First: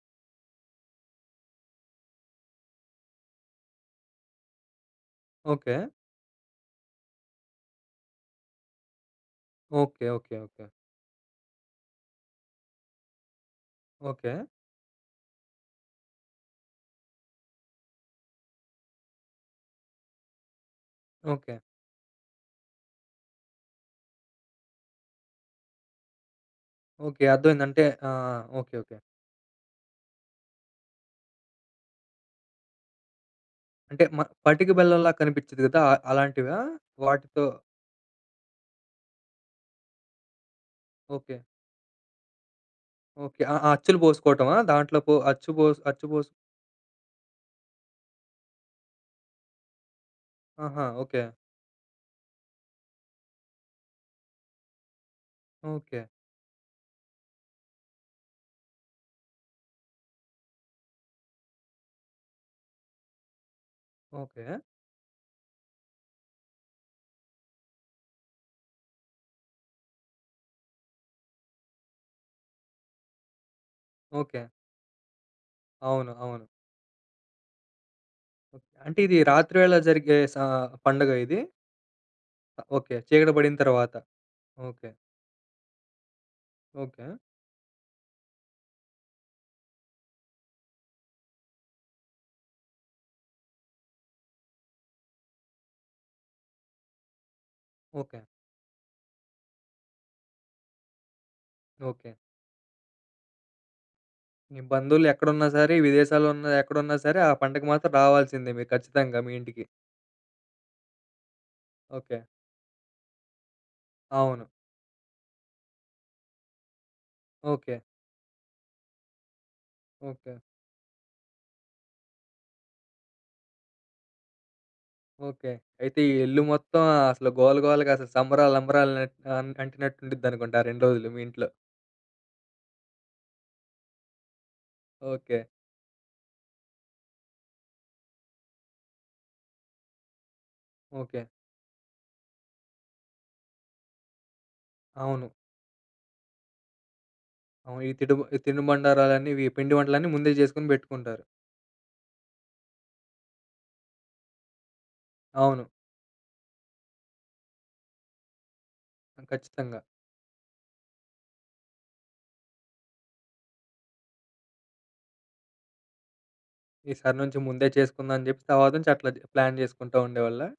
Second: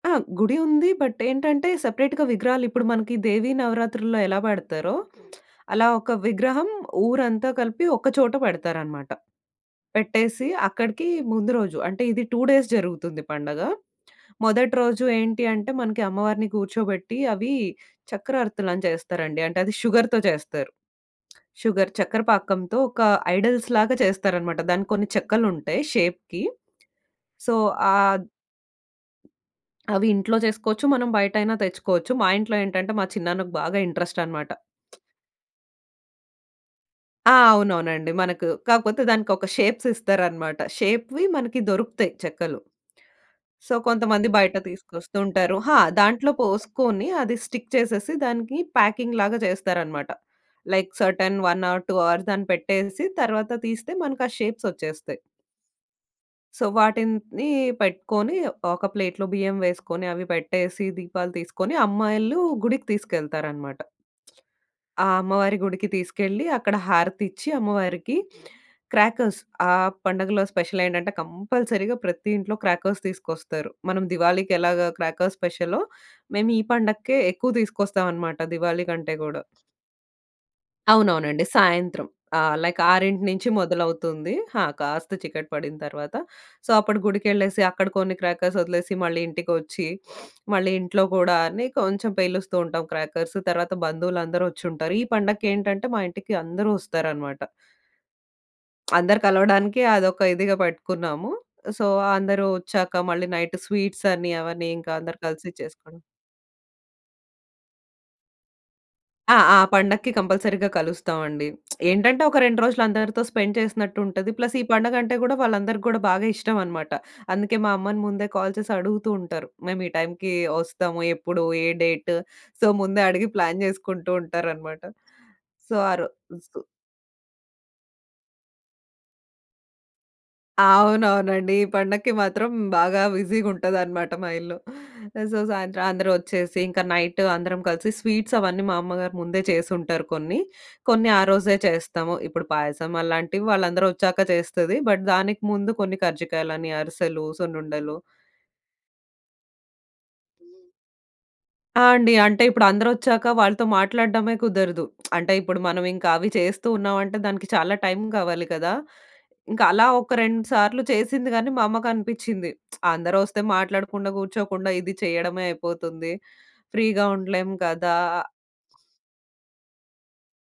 ఆ! గుడి ఉంది బట్ ఏంటంటే సెపరేట్‌గా విగ్రహాలిప్పుడు మనకి దేవీ నవరాత్రుల్లో ఎలా పెడతారో ఓకే. అలా ఒక విగ్రహం ఊరంతా కలిపి ఒక చోట పెడతారనమాట. ఓకే. ఓకే. పెట్టేసి ఓకే. అక్కడికి ముందు రోజు అంటే ఇది 2 డేస్ జరుగుతుంది పండగ. ఓకే. మొదటి రోజు ఏంటి అంటే మనకి అమ్మవారిని కూర్చోబెట్టి అవి చక్రర్తలు అని జేస్తారండి. అంటే అది షుగర్‌తో చేస్తారు. ఓకే. షుగర్ చక్కర పాకంతో ఒక ఐడిల్స్ లాగా చేస్తారనమాట. దానికి కొన్ని చెక్కలుంటాయి షేప్‌కి ఓకే. సో, అర్థమైందంటే ఆ! ఆహ్ ఓకే. ఓకే. అవి ఇంట్లో చేసుకోవచ్చు. మనం బయటైనా తెచ్చుకోవచ్చు. మా ఇంట్లో ఏంటంటే మా చిన్నన్నకు బాగా అంటే మ ఇంట్రెస్టనమాట. పట్టిక బెల్లంలా కనిపించిద్ది కదా! ఆహ్, అలాంటివా? ఆ! వాటితో అవునవునండి. మనకు కాకపోతే దానికొక షేప్స్ ఇస్తారన్నమాట. షేప్‌వి ఓకే. మనకి దొరుకుతాయి చెక్కలు. ఓకే. అ సో, అచ్చులు కొంతమంది బోసుకోవటమా బయట దాంట్లో పో అచ్చు తీసుకొస్తూంటారు. హా! బోస్, అచ్చు బోస్ దాంట్లో పోసుకొని అది స్టిక్ చేసేసి దానికి ప్యాకింగ్‌ లాగా జేస్తారన్నమాట. ఆహా! Like okay. Certain 1 or 2 hours దాన్ని పెట్టేసి తరువాత తీస్తే మనకా షేప్సొచ్చేస్తాయి. ఓకే. సో, వాటిని పెట్టుకొని ఒక ప్లేట్‌లో బియ్యం వేసుకొని అవి పెట్టేసి దీపాలు తీసుకొని అమ్మాయిలు గుడికి తీసుకెళ్తారన్నమాట. ఓకే. ఆ! అమ్మవారి గుడికి తీసుకెళ్లి అక్కడ హారతిచ్చి అమ్మవారికి క్రాకర్స్ ఆ పండగలో స్పెషలేంటంటే కంపల్సరీగా ప్రతి ఇంట్లో క్రాకర్స్ తీసుకొస్తారు. మనం ఓకే. దివాళీకెలాగా క్రాకర్స్ స్పెషలో, అవును. అవును. మేము ఈ పండగకే ఎక్కువ తీసుకొస్తామన్నమాట దివాళీ అంటే కంటే ఇది గూడా. రాత్రివేళ జరిగే స పండగా ఇది? అవునవునండి. సాయంత్రం ఆహ్, అ! Like okay. 6 చీకటి నుంచి బడిన తర్వాత. మొదలవుతుంది. హా! ఓకే. కాస్త చికటి పడిన తర్వాత. సో, అప్పుడు ఓకే. గుడికేళ్ళేసి అక్కడ కొన్ని క్రాకర్స్ ఒదిలేసి మళ్ళీ ఇంటికొచ్చి, మళ్ళీ ఇంట్లో కూడా అని కొంచెం పేలుస్తూ ఉంటాం క్రాకర్సు. తర్వాత బంధువులందరూ ఒచ్చుంటారు. ఈ పండగకేటంటే మా ఇంటికి అందరూ ఒస్తారనమాట. ఓకే. అందరు కలవడానికి అదొక ఇదిగా పెట్టుకున్నాము. So, okay. అందరూ ఒచ్చాక మళ్ళీ నైటు స్వీట్స్ అని మీ అవనీ ఇంకా అందరూ బంధువులెక్కడున్నా కలిసి సరే చేసుకున్నాం. విదేశాల్లో ఉన్న ఎక్కడున్నా సరే ఆ పండగకి మాత్రం రావాల్సిందే మీరు ఖచ్చితంగా మీ ఆ! ఆ ఇంటికి. పండక్కి కంపల్సరీగా కలుస్తాం అండి. ఓకే. ఏంటంటే ఒక 2 రోజులు అందరితో స్పెండ్ చేసినట్టు ఉంటది. అవును. ప్లస్ ఈ పండగంటే గూడా వాళ్ళందరికీ గూడా బాగా ఇష్టమన్నమాట. అందుకే మా ఓకే. అమ్మని ముందే కాల్ చేసి అడుగుతూ ఉంటారు. "మేము ఈ టైమ్‌కీ ఓకే. ఒస్తాము, ఎప్పుడు, ఏ డేటు," సో ముందే అడిగి ప్లాన్ జేసుకుంటూ ఉంటారనమాట. ఓకే. సో, ఆ అయితే ఈ ఇల్లు రోజు మొత్తం ఆహ్, అసలు గోలగోలగా అసలు సంబరాలు అంబరాలు నట్ అన్ అంటినట్టుండిద్దనుకుంటా! ఆ 2 రోజులు మీ ఇంట్లో. అవునవునండి. ఈ పండక్కి మాత్రం బాగా బిజీగుంటదనమాట మా ఇల్లు. So, okay. సాయంత్రం అందరూ ఒచ్చేసి ఇంకా నైటు అందరం కలిసి స్వీట్సవన్నీ మా అమ్మగారు ముందే చేసుంటారు కొన్ని. కొన్ని ఆ ఓకే. రోజే చేస్తాము. ఇప్పుడు పాయసం అలాంటివి వాళ్ళందరూ ఒచ్చాక చేస్తది. బట్ అవును. దానికి ముందు కొన్ని కర్జికాయలు, అరిసెలు, అవు ఈ సున్నుండలు తిడు బ్ తినుబండారాలన్నీ ఇవి పిండి వంటలన్నీ ముందే జేసుకొని బెట్టుకుంటారు. ఆ! అండి. అంటే ఇప్పుడు అందరొచ్చాక వాళ్ళతో మాట్లాడడమే కుదరదు. అంటే ఇప్పుడు అవును. మనమింక అవి చేస్తూ ఉన్నామంటే దానికి చాలా టైమ్ కావాలి కదా! అ! ఇంకా ఖచ్చితంగా. అలా ఒక 2 సార్లు చేసింది గానీ మా అమ్మకనిపిచ్చింది, అందరూ ఒస్తే మాట్లాడకుండా కూర్చోకుండా ఇది చేయడమే అయిపోతుంది. ఫ్రీగా ఈసారి నుంచి ఉండలేం ముందే కదా! జేసుకుందాం అని జెప్పి తర్వాత నుంచి అట్లా చ్ ప్లాన్ చేసుకుంటా ఉండేవాళ్ళ?